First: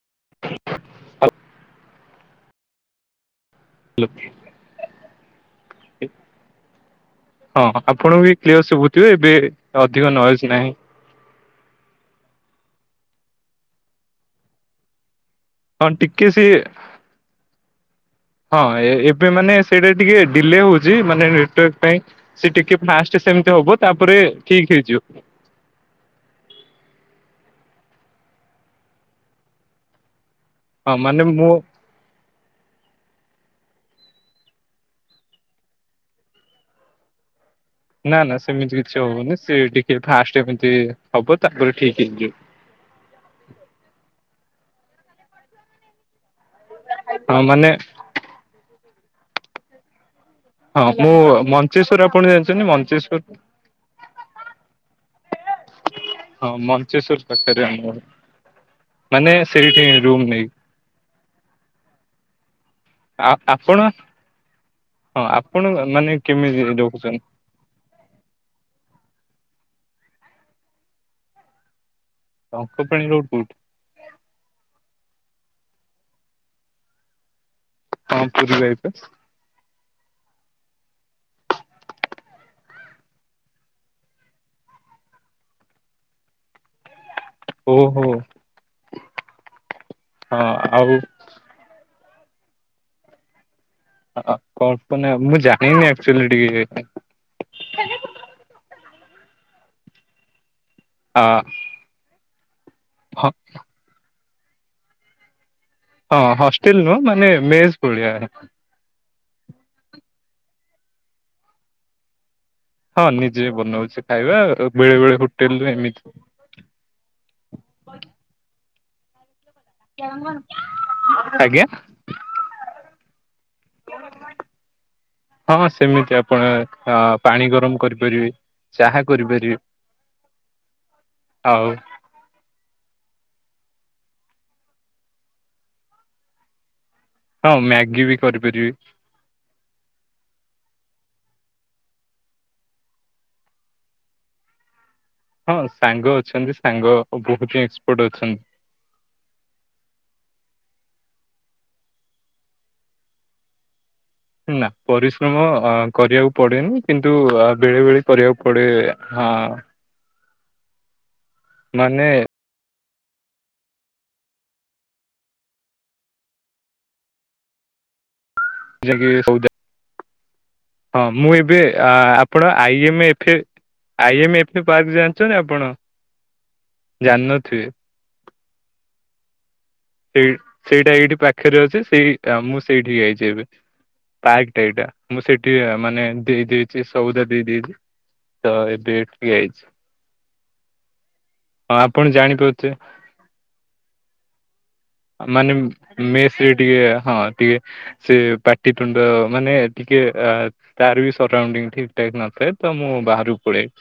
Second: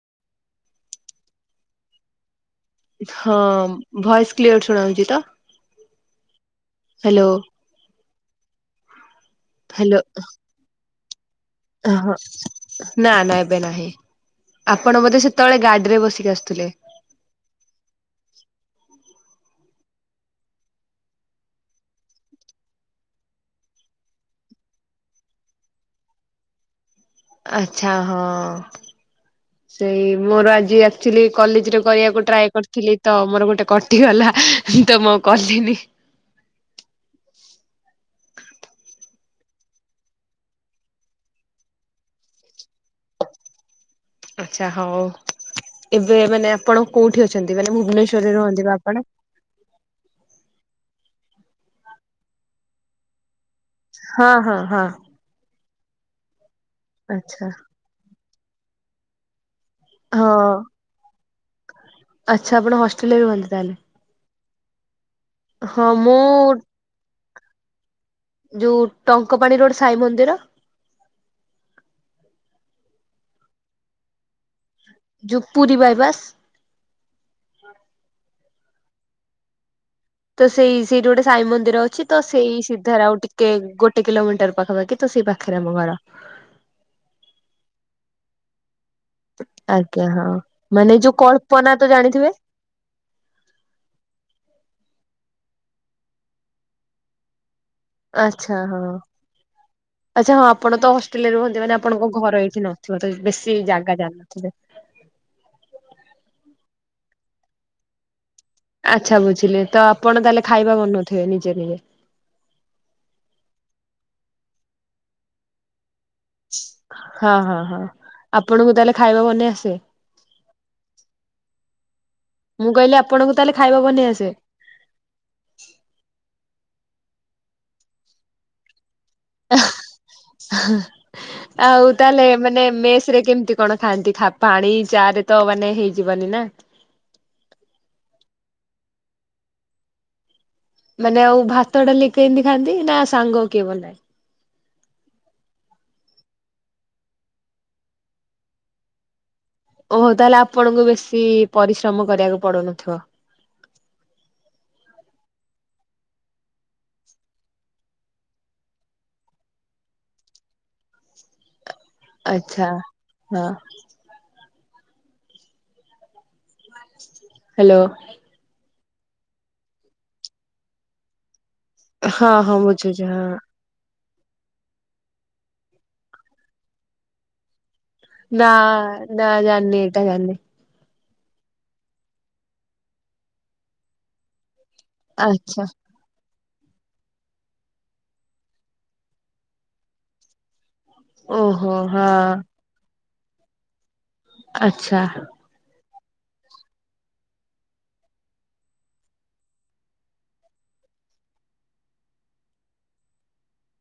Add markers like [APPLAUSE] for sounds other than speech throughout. [INAUDIBLE] ହଁ voice clear ଶୁଣାହୋଉଚି ତ? ଏ ହାଲୋ? ଆପଣଙ୍କୁ ବି କ୍ଲିୟର ଶଭୁଥିବେ ଏବେ ଅଧିକ ନଏଜ୍ ନାହିଁ। ଏ ହଁ ନା ନା ଏବେ ନାହିଁ ଆପଣ ମତେ ସେ ହଁ ଟିକେ ସିଏ ହଁ ଏ ଏବ୍ ଏବେ ମାନେ ସେଇଟା ଟିକେ ଡିଲେ ହୋଉଚି ମାନେ ନେଟୱାର୍କ ପାଇଁ ସିଏ ଟିକେ ଫାଷ୍ଟେ ସେମତି ହବ ତାପରେ ରେ ଠିକ ହେଇଯିବ। ଆଛା ହଁ ସେଇ ମୋର ଆଜି ହଁ ମାନେ ଆକଚୁଲି ମୁଁ କଲେଜରେ କରିବାକୁ ଟ୍ରାଏ କରିଥିଲି ତ ମୋର ଗୋଟେ କଟିଗଲା ତ ମୁଁ ଆଉ କଲିନି। [INAUDIBLE] ନା ନା ସେମିତି କିଛି ହବନି ସିଏ ଟିକେ ଫାଷ୍ଟେ ଏମିତି ହବ ତାପରେ ଠିକି ହେଇଯିବ। ଆଛା ହୋଉ ଏବେ ଏବେ ନେୟା ଆପଣ କୋଉଠି ଅଛନ୍ତି ମାନେ ଭୁବନେଶ୍ଵରରେ ରୁହନ୍ତି ପା ଆପଣ? ହଁ ମୁଁ ମଞ୍ଚେଶ୍ଵର ଆପଣ ଜାଣିଚନ୍ତି ମଞ୍ଚେଶ୍ୱର ହଁ ହଁ ହଁ। ହଁ ମଞ୍ଚେଶ୍ଵର ଆଚ୍ଛା ପାଖରେ ଆମ ଘର ମାନେ ସେଇଠି ରୁମ୍ ନେଇ ହଁ ଆଚ୍ଛା ଆପଣ ହଷ୍ଟେଲରେ ରୁହନ୍ତି ତାହେଲେ। ଆପଣ ହଁ ଆପଣଙ୍କ ହଁ ମାନେ ମୁଁ କେମିତି ରହୁଚନ୍ତି? ଯୋଉ ଟଙ୍କପାଣି ରୋଡ ସାଇ ମନ୍ଦିର ଟଙ୍କପାଣି ରୋଡ କୋଉଠି? ଯୋଉ ପୁରୀ ବାଇପାସ ହଁ ପୁରୀ ବାଇପାସ୍। ତ ସେଇ ସେଇଠି ଗୋଟେ ସାଇ ମନ୍ଦିର ଅଛି ତ ସେଇ ସିଧାରେ ଆଉ ଟିକେ ଗୋଟେ କିଲୋମିଟର ପାଖାପାଖି ତ ସେ ପାଖରେ ଆମ ଘର। ଓହୋ। ଆଜ୍ଞା ହଁ ମାନେ ଯୋଉ କଳ୍ପନା ତ ଜାଣିଥିବେ? ଅ-ଅ-କଳ୍ପନା ମୁଁ ଜାଣିନି ଆକଚୋଲି ଟିକେ ବି ଏତେ। ଆଚ୍ଛା ହଁ ଆଚ୍ଛା ହଁ ଆପଣ ତ ଆ ହଷ୍ଟେଲରେ ରୁହନ୍ତି ମାନେ ଆପଣଙ୍କ ଘର ଏଇଠି ନଅ ଥିବ ତ ହଁ ବେଶୀ ଜାଗା ଜାଣନଥିବେ। ହଁ ହଷ୍ଟେଲ ନୁହଁ ମାନେ ମେସ୍ ଭଳିଆ। ଆଚ୍ଛା ବୁଝିଲେ ତ ଆପଣ ତାହେଲେ ଖାଇବା ବନୋଉ ଥୁବେ ନିଜେ ନିଜେ? ହଁ ନିଜେ ବି ବନୋଉଛି ଖାଇବା ଆ-ବେଳେ ବେଳେ ହୋଟେଲରେ ଏମିତି ହଁ ହଁ ହଁ ଆପଣଙ୍କୁ ତାହେଲେ ଖାଇବା ବନେଇ ଆସ୍ ଆଜ୍ଞା? ମୁଁ କହିଲି ଆପଣଙ୍କୁ ତାହେଲେ ଖାଇବା ବନେଇ ଆସେ। ହଁ ହଁ ସେମିତି ଆପଣ ହଁ ପାଣି ଗରମ କରିପାରିବି ଚାହା କରିପାରିବେ ଆଉ ତାହେଲେ ମାନେ ମେସରେ କେମତି କଣ ଖାଆନ୍ତି ଖା-ପାଣି ଚାଆରେ ତ ମାନେ ହେଇଯିବନି ନା। ହଁ ମ୍ୟାଗି ବି କରିପାରିବି। ମାନେ ଆଉ ଭାତ ଡାଲି କେମତି ଖାଆନ୍ତି ନା ସାଙ୍ଗ କିଏ ବନାଏ। ହଁ ସାଙ୍ଗ ଅଛନ୍ତି ସାଙ୍ଗ ବୋହୁତ ହିଁ ଏକ୍ସପର୍ଟ ଅଛନ୍ତି। ଓହୋ ତାହେଲେ ଆପଣଙ୍କୁ ବେଶୀ ପରିଶ୍ରମ କରିବାକୁ ପଡୁନଥିବ? ନା ପରିଶ୍ରମ କରିବାକୁ ପଡେନି କିନ୍ତୁ ବେଳେ ବେଳେ କରିବାକୁ ପଡେ। ହଁ। ମାନେ ଆଚ୍ଛା ହଁ। ହ୍ୟାଲୋ। ଯେ କି ସଉଦା ହଁ ମୁଁ ଏବେ ହଁ ଆପଣ ହଁ ଆଇ ବୁଝୁଛି ଏମ ଏଫ ହଁ। ଆଇ ଏମ ଏଫ ପାର୍କ ଜାଣିଛନ୍ତି ଆପଣ? ଜାଣିନଥିବେ ନା ନା ଜା ସେଇ ସେଇଟା ଏଇଠି ପାଖରେ ଅଛି ସେଇ ମୁଁ ସେଇଠିକ ଯାଇଛି ଏବେ ପାକ୍ ଏଇଟା ମୁଁ ସେଠି ଆଚ୍ଛା ମାନେ ଦେଇ ଦେଇ ଛି ସଉଦା ଦେଇ ଦେଇଚି ତ ଏବେ ଏଠିକି ଆଇଛି। ହଁ ଆପଣ ଜାଣିପାରୁଥିବେ ଆଛା। ମେସ ରେ ଟିକେ ହଁ ଟିକେ ସେ ପାଟିିତୁଣ୍ଡ ମାନେ ଟିକେ ଆ ତାର ବି ସରାଉଣ୍ଡିଙ୍ଗ ଠିକ ଠାକ୍ ନଥାଏ। ତ ମୁଁ ବାହାରକୁ ପଳେଇ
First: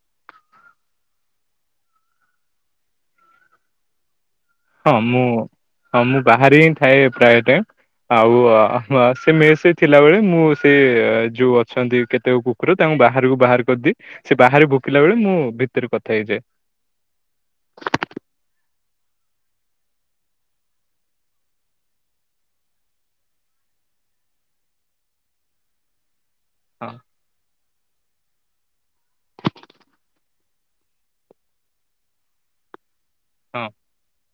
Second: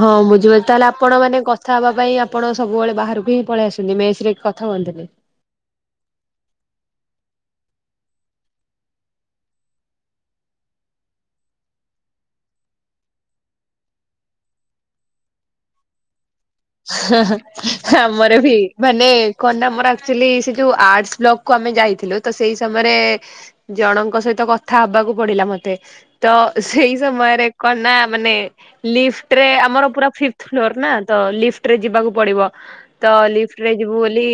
ହଁ ବୁଝିପାରୁଛି ତାହେଲେ ଆପଣ ମାନେ କଥା ହେବା ପାଇଁ ଆପଣ ସବୁବେଳେ ବାହାରକୁ ହିଁ ପଳେଇ ଆସନ୍ତି ମେସ ରେ କଥା ହଁ ହୁଅନ୍ତିନି? ମୁଁ ହଁ ମୁଁ ବାହାରି ହିଁ ଥାଏ ପ୍ରାୟ ଟାଇମ୍ ଆଉ ସେ ମେସରେ ଥିଲା ବଳେ ମୁଁ ସେ ଯୋଉ ଅଛନ୍ତି କେତେକ କୁକୁର ତାଙ୍କୁ ବାହାରକୁ ବାହାର କରିଦିଏ ସେ ବାହାରେ ଭୋକିଲା ବେଳେ ମୁଁ ଭିତରେ କଥା ହେଇଯାଏ। ଆମର ବି ମାନେ କଣନା ଆମର ଆକଚୁଆଲି ସେ ଯୋଉ ଆଟ୍ସ ବ୍ଲକକୁ ଆମେ ଯାଇଥିଲୁ ତ ସେଇ ସମୟରେ ଜଣଙ୍କ ସହିତ କଥା ହବାକୁ ପଡିଲା ମତେ ତ ହଁ ସେଇ ସମୟରେ କଣ ନା ମାନେ ଲିଫ୍ଟରେ ଆମର ପୁରା ଫିଫ୍ଥ୍ ଫ୍ଲୋର ନା ତ ଲିଫ ଟରେ ଯିବାକୁ ପଡିବ ତ ଲିଫ୍ଟ ହଁ ରେ ଯିବୁ ବୋଲି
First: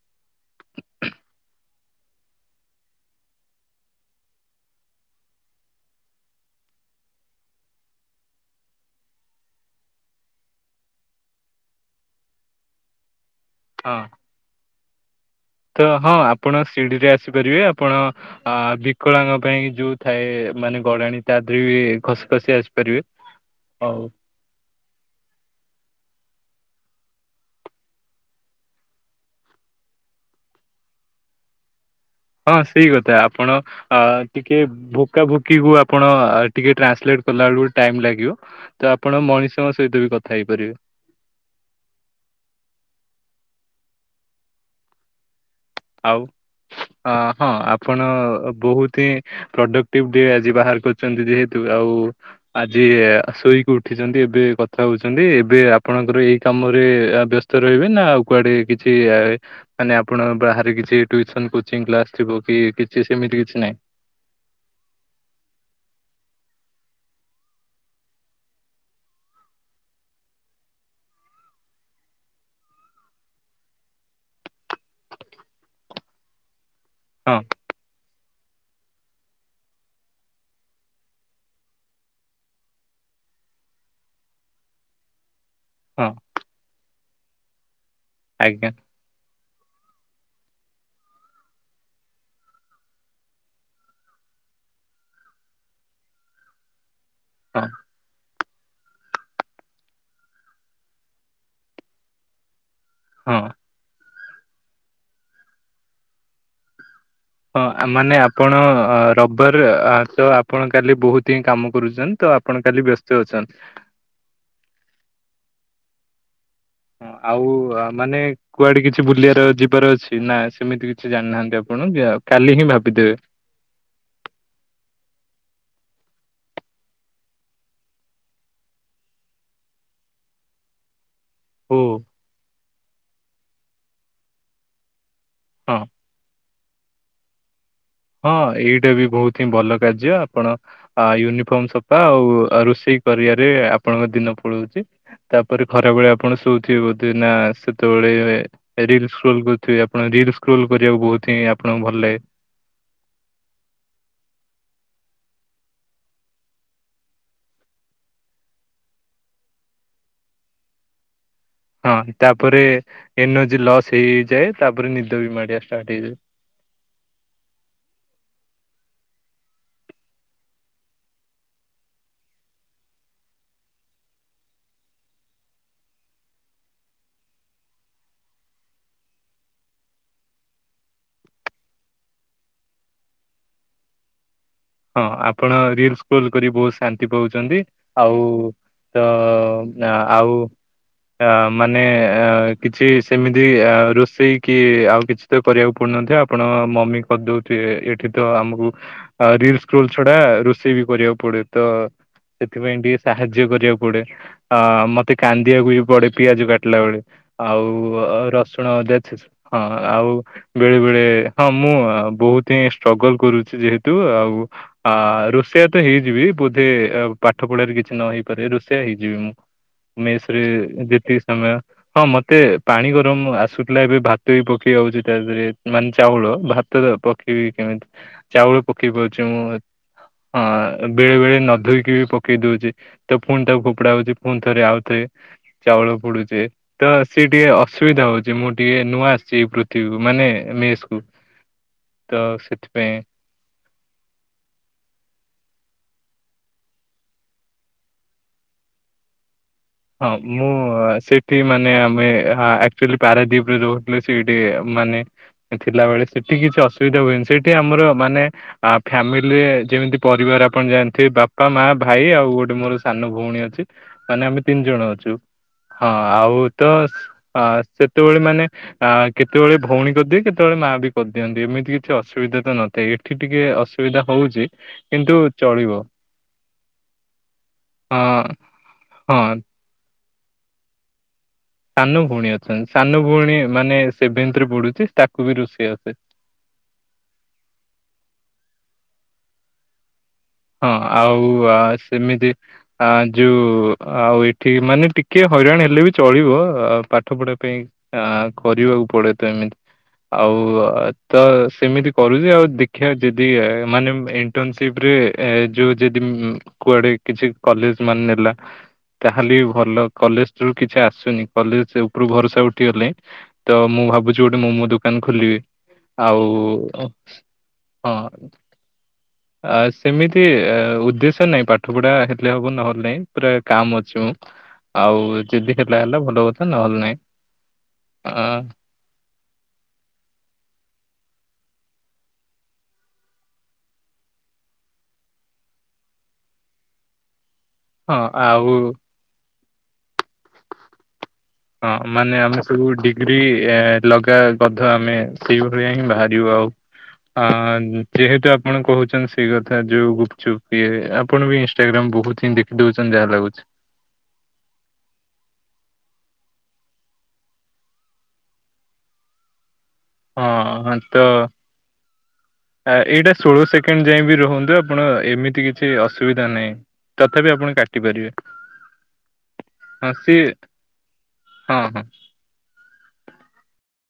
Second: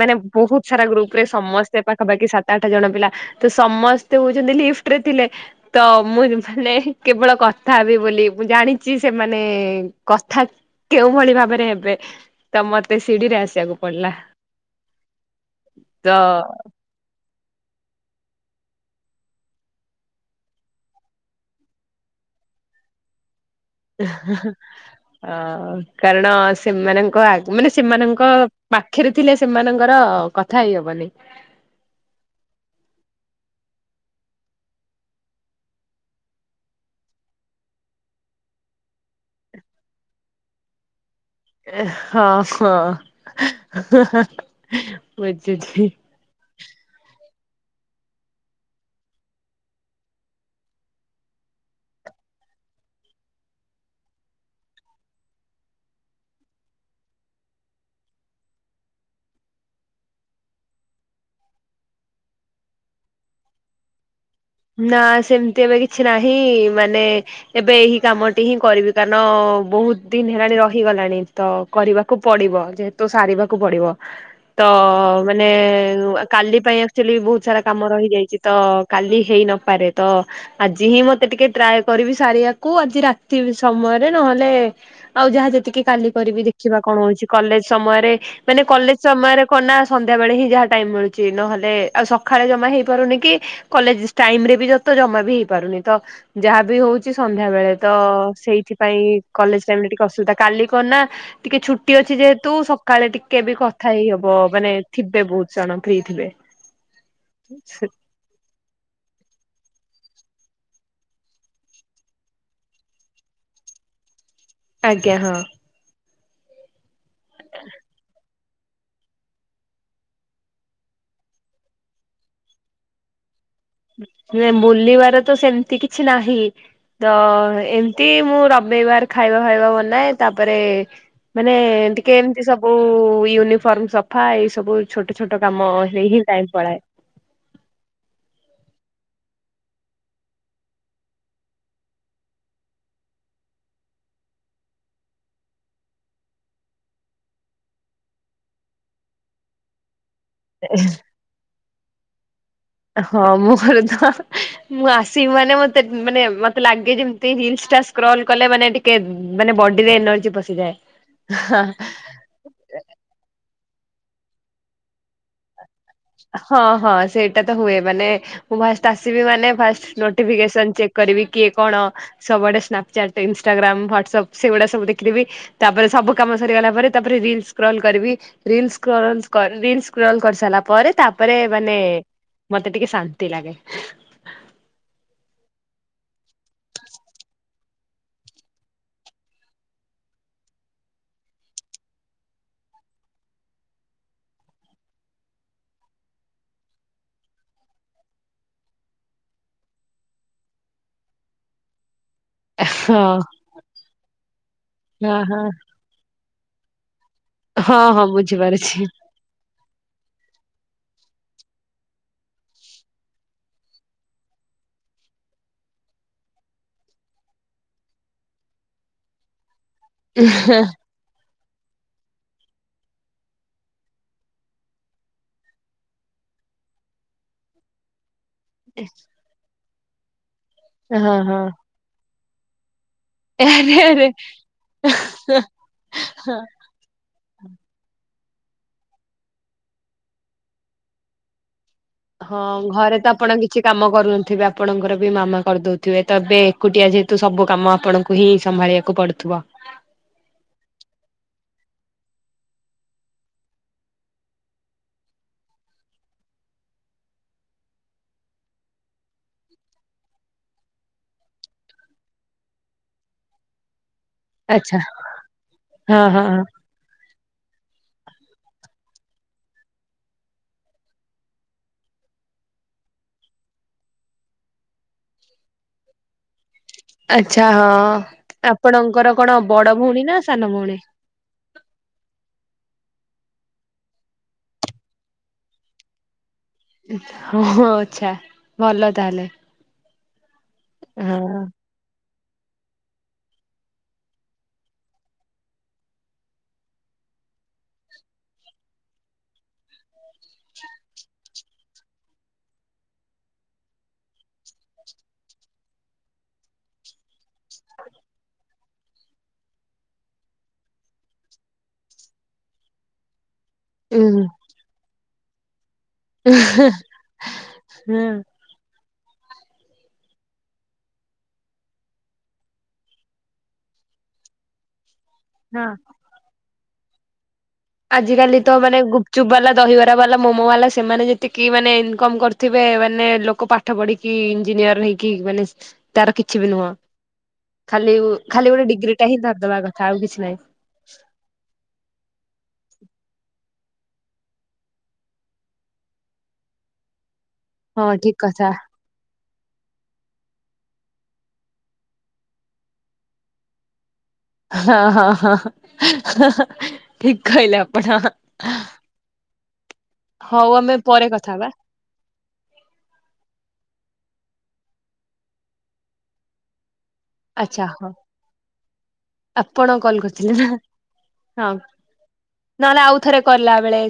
ମାନେ ବହୁତ ସାରା ଗ୍ରୁପ ରେ ସମସ୍ତେ ପାଖାପାଖି ସାତ ଆଠ ଜଣ ପିଲା ତ ସମସ୍ତେ ହଉଛନ୍ତି ଲିଫ୍ଟ ଫ୍ଟ ରେ ଥିଲେ ତ ମୁଁ ମାନେ କେବଳ କଥା ହେବି ବୋଲି ମୁଁ ଜାଣିଛି ସେମାନେ କଥା କେଉଁ ଭଳି ଭାବରେ ହେବେ ତ ମତେ ଶିଡିିରେ ଆସିବାକୁ ହଁ ପଡିଲା। ତ ହଁ ଆପଣ ଶିଡିିରେ ଆସ ଖ ପାରିବେ ଆପଣ ଆ ବିକଳାଙ୍ଗ ପାଇଁ ଯୋଉ ଥାଏ ମାନେ ଗଡାଣି ତା ଦେହରେ ବି ଖସ୍ ବସି ଆସିପାରିବେ ହଉ ହ କାରଣ ସେ ସେମାନଙ୍କ ଆ ମାନେ ସେମାନଙ୍କ ପାଖରେ ଥିଲେ ସେମାନଙ୍କର କଥା ହେଇ ହବନି [INAUDIBLE] ହଁ ସେଇ କଥା ଆପଣ ଟିକେ ଭୋକା ଭୋକି କୁ ଆପଣ ଟିକେ ଟ୍ରାନ୍ସଲେଟ କଲା ବେଳକୁ ଟାଇମ ଲାଗିବ ତ ଆପଣ ମଣିଷଙ୍କ ସହିତ ବି କଥା ହେଇପାରିବେ। ହଁ ହଁ ବୁଝିଲି। ଆଉ ଅ ହଁ ଆପଣ ବହୁତ ହିଁ ପ୍ରଡକ୍ଟିଭ ଡେ ଆଜି ବାହାର କରୁଛନ୍ତି ଯେହେତୁ ଆଉ ଆଜି ଶୋଇକି ଉଠିଛନ୍ତି ଏବେ କଥା ହଉଛନ୍ତି ଏବେ ଆପଣଙ୍କର ଏଇ କାମ ମୋରେ ଆ ବ୍ୟସ୍ତ ରହିବେ ନା ଆଉ କୁଆଡେ କିଛି ମାନେ ଆପଣ ବା ହା କିଛି ଟିଉସନ କୋଚିଂ କ୍ଲାସ ଥିବ କି କିଛି ସେମିତି କିଛି ନାହିଁ। ନା ସେମିତି ଏବେ କିଛି ନାହିଁ ମାନେ ଏବେ ଏହି କାମଟି ହିଁ କରିବି କାରଣ ବହୁତ ଦିନ ହେଲାଣି ରହିଗଲାଣି ତ କରିବାକୁ ପଡିବ ଯେହେତୁ ସାରିବାକୁ ପଡିବ। ତ ମାନେ କାଲି ପାଇଁ ଆକ୍ଚୁଆଲି ହଁ ବହୁତ ସାରା କାମ ରହିଯାଇଛି ତ କାଲି ହେଇ ନପାରେ ତ ଆଜି ହିଁ ମତେ ଟିକେ ଟ୍ରାଏ କରିବି ସାରିଆକୁ ଆଜି ରାତି ସମୟରେ ନ ଲେ ଆଉ ଯାହା ଯେ ଟିକେ ହଁ କାଲି କରିବି ଦେଖିବା କଣ ହଉଛି କଲେଜ ସମୟରେ ମାନେ ଆଜ୍ଞା କଲେଜ ସମୟରେ କଣନା ସନ୍ଧ୍ୟା ବେଳେ ହିଁ ଯାହା ଟାଇମ ମିଳୁଛି। ନହେଲେ ଆଉ ସଖାଳେ ଜମା ହେଇପାରୁନି କି କଲେଜ ଟାଇମ ରେ ବି ଯତ ଜମା ବି ହେଇପାରୁନି ତ ଯାହାବି ହଉଛି ସନ୍ଧ୍ୟା ହଁ ବେଳେ ତ ସେଇ ସେଥିପାଇଁ କଲେଜ ଟାଇମ ରେ ଟିକେ ଅସୁବିଧା କାଲି କଣନା ଟିକେ ଛୁଟି ଅଛି ଯେହେତୁ କାଳେ ହଁ ଟିକେ ବି କଥା ହେଇ ହବ ମାନେ ଥିବେ ବହୁତ ଜଣ ଫ୍ରି ଥିବେ। ହଁ ମାନେ ଆପଣ ଅ ରବାରେ ଆ ତ ଆପଣ କାଲି ବହୁତ ହିଁ କାମ କରୁଚନ୍ ତ ଆପଣ କାଲି ବ୍ୟସ୍ତ ଅଛନ୍। [INAUDIBLE] ଆଜ୍ଞା ହଁ। ହଁ ଆଉ ମାନେ କୁଆଡେ କିଛି ବୁଲିଆର ଯିବାର ଅଛି ନା ସେମିତି କିଛି ଜାଣିନାହାନ୍ତି ଆପଣ ଯ କାଲି ହିଁ ଭାବିଦେବେ। ନା ବୁଲିବାର ତ ସେମିତି କିଛି ନାହିଁ। ତ ଏମିତି ମୁଁ ରବିବାର ଖାଇବା ଫାଇବା ବନାଏ ତାପରେ ମାନେ ଓ ଟିିକେ ଏମତି ସବୁ ୟୁନିଫର୍ମ ସଫା ଏଇ ସବୁ ଛୋଟ ଛୋଟ କାମ ହଁ ହେଇ ହିଁ ଟାଇମ ପଳାଏ। ହଁ ଏଇଟା ବି ବହୁତ ହିଁ ଭଲ କାର୍ଯ୍ୟ ଆପଣ ଅ ୟୁନିଫର୍ମ ସଫା ଆଉ ରୋଷେଇ କରିବାରେ ଆପଣଙ୍କ ଦିନ ପଳଉଚି, ତାପରେ ଖରାବେଳେ ଆପଣ ଶୋଉଥିବେ ବୋଧେ ନା ସେତେବେଳେ ବେଳେ ରିଲ୍ସକ୍ରୁଲ କରୁଥିବେ, ଆପଣ ରିକ୍ସ ସ୍କୁଲ୍ କରିବାକୁ ବହୁତ ହିଁ ଆପଣଙ୍କୁ ଭଲ ଲାଗେ। ହଁ ମୋର ତ ମୁଁ ଆସିବି ମାନେ ମତେ ମାନେ ମତେ ଲାଗେ ଯେମତି ହିଲ୍ସ ଟା ସ୍କଲ୍ କଲେ ମାନେ ଟିକେ ମାନେ ବଡିରେ ଏନର୍ଜି ପଶିଯାଏ। ହଁ ତାପରେ ଏନର୍ଜି ଲସ୍ ହେଇ ହେଇ ଯାଏ, ତାପରେ ନିଦ ବି ମାଡେ। ହଁ ହଁ ସେଇଟା ତ ହୁଏ ମାନେ ମୁଁ ଫାଷ୍ଟ ଆସ୍ ସିବି ମାନେ ଫାଷ୍ଟ ନୋଟିଫିକେସନ ଚେକ୍ କରିବି କିଏ କଣ ସବୁଆଡେ ସ୍ନାପଚାଟ ଇନଷ୍ଟାଗ୍ରାମ ଭର୍ତୀ ସବସେ ବଡା ସବୁ ଦେଖିଦେବି ତାପରେ ସବୁ କାମ ସରିଗଲା ପରେ ତାପରେ ରିଲ ସ୍କ୍ରଲ୍ କରିବି reel scroll scroll reels scroll କରି ସାରିଲା ପରେ ତାପରେ ମାନେ ମତେ ଟିକେ ଶାନ୍ତି ଲାଗେ। ହଁ ଆପଣ ରିଲ୍ସ ସ୍କ୍ରଲ କରି ବହୁତ ଶାନ୍ତି ପାଉଛନ୍ତି ଆଉ ତ ଆଉ ଅ ମାନେ ଅ କିଛି ସେମିତି ଅ ରୋଷେଇ କି ଆଉ କିଛି ତ କରିବାକୁ ପଡ ଆପଣ ମମି କରିଦଉଥିବେ। ଏଠି ତ ଆମକୁ ରି ସ୍କୁଲ ଛଡା ରୋଷେଇ ବି କରିବାକୁ ପଡେ। ତ ସେଥିପାଇଁ ହଁ ଟିକେ ସାହାଯ୍ୟ କରିବାକୁ ପଡେ। ଅ ମତେ ହଁ ହଁ କାନ୍ଦିବାକୁ ବି ପଡେ ପିଆଜ କାଟିଲା ବେଳେ। ଆଉ ହଁ ହଁ ରସୁଣ ବୁଝିପାରୁଛି। ଅଦା ଛେଚୁ। ହଁ ଆଉ ବେଳେ ବେଳେ ହଁ ମୁଁ ବହୁତ ହିଁ ଷ୍ଟ୍ରଗଲ କରୁଛି। ଯେହେତୁ ଆଉ ଆ ରୋଷିଆ ତ ହେଇଯିବି। ବୋଧେ ପାଠ ପଢାରେ କିଛି ନ ହେଇପାରେ ରୋଷିଆ ହେଇଯିବି ମୁଁ। ମେଶ୍ ରେ ଜେତି ଆମେ ହଁ ମତେ ପାଣି ଗରମ ଆସୁଥିଲା। ଏବେ ଭାତ ବି ପକେଇ ଆଉଛି ତା ଦେହରେ ମାନେ ଚାଉଳ। ଭାତ ପକେଇବି କେମତି ଚାଉଳ ପକେଇବ। ଅ, ଆ, ହଁ ବେଳେ ବେଳେ ନଧୋଇକି ବି ପକେଇ ଦଉଚି। ତ ଫୁଣି ତାକୁ ଆରେ ଫୋପଡା ଆରେ ହଉଛି ଫୁଣି ଥରେ ଆଉଥରେ ଚାଉଳ ହଁ। ପୁଡୁଛି ତ। ସେ ଟିକେ ଅସୁବିଧା ହଉଚି ମୁଁ ଟିକେ ନୂଆ ଆସିଚି ଏଇ ପୃଥିବୀକୁ ମାନେ ମେସ୍ କୁ। ତ ହଁ ଘରେ ସେଥିପାଇଁ ତ ଆପଣ କି କିଛି କାମ କରୁନଥିବେ ଆପଣଙ୍କର ବି ମାମା କରିଦଉଥିବେ ତ ଏବେ ଏକୁଟିଆ ଯେହେତୁ ସବୁ କାମ ଆପଣଙ୍କୁ ହିଁ ସବ୍। ସମ୍ଭାଳିବାକୁ ପଡୁଥିବ ହଁ ମୁଁ ସେଠି ମାନେ ଆମେ ଆକ୍ଚୁଆଲି ପାରାଦୀପରେ ରହୁଥିଲୁ ସେଠି ମାନେ ଥିଲାବେଳେ ସେଠି କିଛି ଅସୁବିଧା ହୁଏନି ସେଠି ଆମର ମାନେ ଆ ଫ୍ୟାମିଲିରେ ଯେମିତି ପରିବାର ଆପଣ ଜାଣିଥିବେ ବାପା ମା ଭାଇ ଆଉ ଗୋଟେ ମୋର ସାନ ଭଉଣୀ ଅଛି ମାନେ ଆମେ ତିନି ଆଚ୍ଛା ଜଣ ଅଛୁ ହଁ ଆଉ ତ ଅ ସେତେବେଳେ ମାନେ ଅ କେତେବେଳେ ଭଉଣୀ କରିଦିଏ କେତେବେଳେ ମା ବି କରିଦିଅନ୍ତି ଏମିତି କିଛି ଅସୁବିଧା ସୁଧା ତ ନଥାଏ ଏଠି ଟିକେ ଅସୁବିଧା ହଉଚି କିନ୍ତୁ ଚଳିବ। ଆଛା ହଁ ଆପଣଙ୍କର ହଁ କଣ ବଡ ଭଉଣୀ ନା ସାନ ଭଉଣୀ? ସାନ ଭଉଣୀ ଅଛନ୍ତି ସାନ ଭଉଣୀ ମାନେ ସେଭେନ୍ତ୍ ରେ ପଡୁଛି ତାକୁ ବି ରୋଷେଇ ଆସେ। ହ ଆଛା ଭଲ ତାହଲେ। ହଁ ଆଉ ଆ ସେମିତି ଆ ଯଉ ଆଉ ଏଠି ମାନେ ଟିକେ ହଇରାଣ ହେଲେ ବି ଚଳିବ ଆ ପାଠ ପଢା ପାଇଁ ଆ କରିବାକୁ ପଡେ ତ ଏମିତି ଆଉ ତ ସେମିତି କରୁଚି ଆଉ ଦେଖିବା ଯଦି ମାନେ ଇଣ୍ଟରନସିପ ରେ ଏ ଯୋଉ ଯଦି ଉଁ ଉଁ କୁଆଡେ କିଛି କଲେଜ ମାନେ ନେଲା ତାହେଲେ ଭଲ କଲେଜ ରୁ କିଛି ଆସୁନି କଲେଜ ଉପରୁ ଭରସା ଉଠିଗଲାଇଁ। ତ ମୁଁ ଉଁ ଭାବୁଚି ଗୋଟେ ମୋମୋ ଦୋକାନ ଖୋଲିବି। ଆଉ ହଁ ହଁ। ଆ ସେମିତି ଉଦ୍ଦେଶ୍ୟ ନାଇଁ ପାଠ ପଢା ହେଲେ ହବ ନହେଲେ ନାହିଁ ପୁରା କାମ ଅଛି ମୁଁ। ଆଉ ଯଦି ହଁ ହେଲା ହେଲା ଭଲ କଥା ନହେଲେ ନାଇଁ। ଆଜିକାଲି ତ ମାନେ ଗୁପ୍ ଚୁପ ବାଲା ଦହିବରା ବାଲା ମୋମୋ ବାଲା ସେମାନେ ଯେତିକି ମାନେ ଇନକମ୍ କରିଥିବେ ମାନେ ଲୋକ ପାଠ ପଢିକି ଇଞ୍ଜିନିୟର ହେଇକି ମାନେ ତାର କିଛି ବି ନୁହଁ। ଖାଲି ହଁ ଆଉ ଖାଲି ଗୋଟେ ଡିଗ୍ରୀ ଟା ହିଁ ଧରିଦବା କଥା ଆଉ କିଛି ନାହିଁ। ହଁ ମାନେ ଆମେ ସବୁ ଡିଗ୍ରୀ ଏ ଲଗା ଗଧ ଆମେ ସେଇ ଭଳିଆ ହିଁ ବାହାରିବୁ ଆଉ। ଅ ହଁ ଠିକ ଯେହେତୁ କଥା ଆପଣ କହୁଚନ୍ତି ସେଇ କଥା ଯୋଉ ଗୁପଚୁପ୍ ଇଏ ଆପଣ ବି ଇନସଷ୍ଟାଗ୍ରାମ ବହୁତ ହିଁ ଦେଖି ଦଉଚନ୍ତି ଯାହା ଲାଗୁଚି। [INAUDIBLE] ହଁ ହଁ ହଁ ଠିକ କହିଲେ ଆପଣ। ହଉ ହଁ ଆମେ ତ ପରେ କଥା ହବା ଏଇଟା ଷୋଳ ସେକେଣ୍ଡ ଯାଇ ବିି ରୁହନ୍ତୁ ଆପଣ ଏମିତି କିଛି ଅସୁବିଧା ନାହିଁ। ତଥାପି ଆପଣ ଆଚ୍ଛା କାଟି ହଁ ପାରିବେ। ଆପଣ ହଁ କଲ ସିଏ କରିଥିଲେ ନା, ହଁ ନହେଲେ ଆଉ ଥରେ କଲା ବେଳେ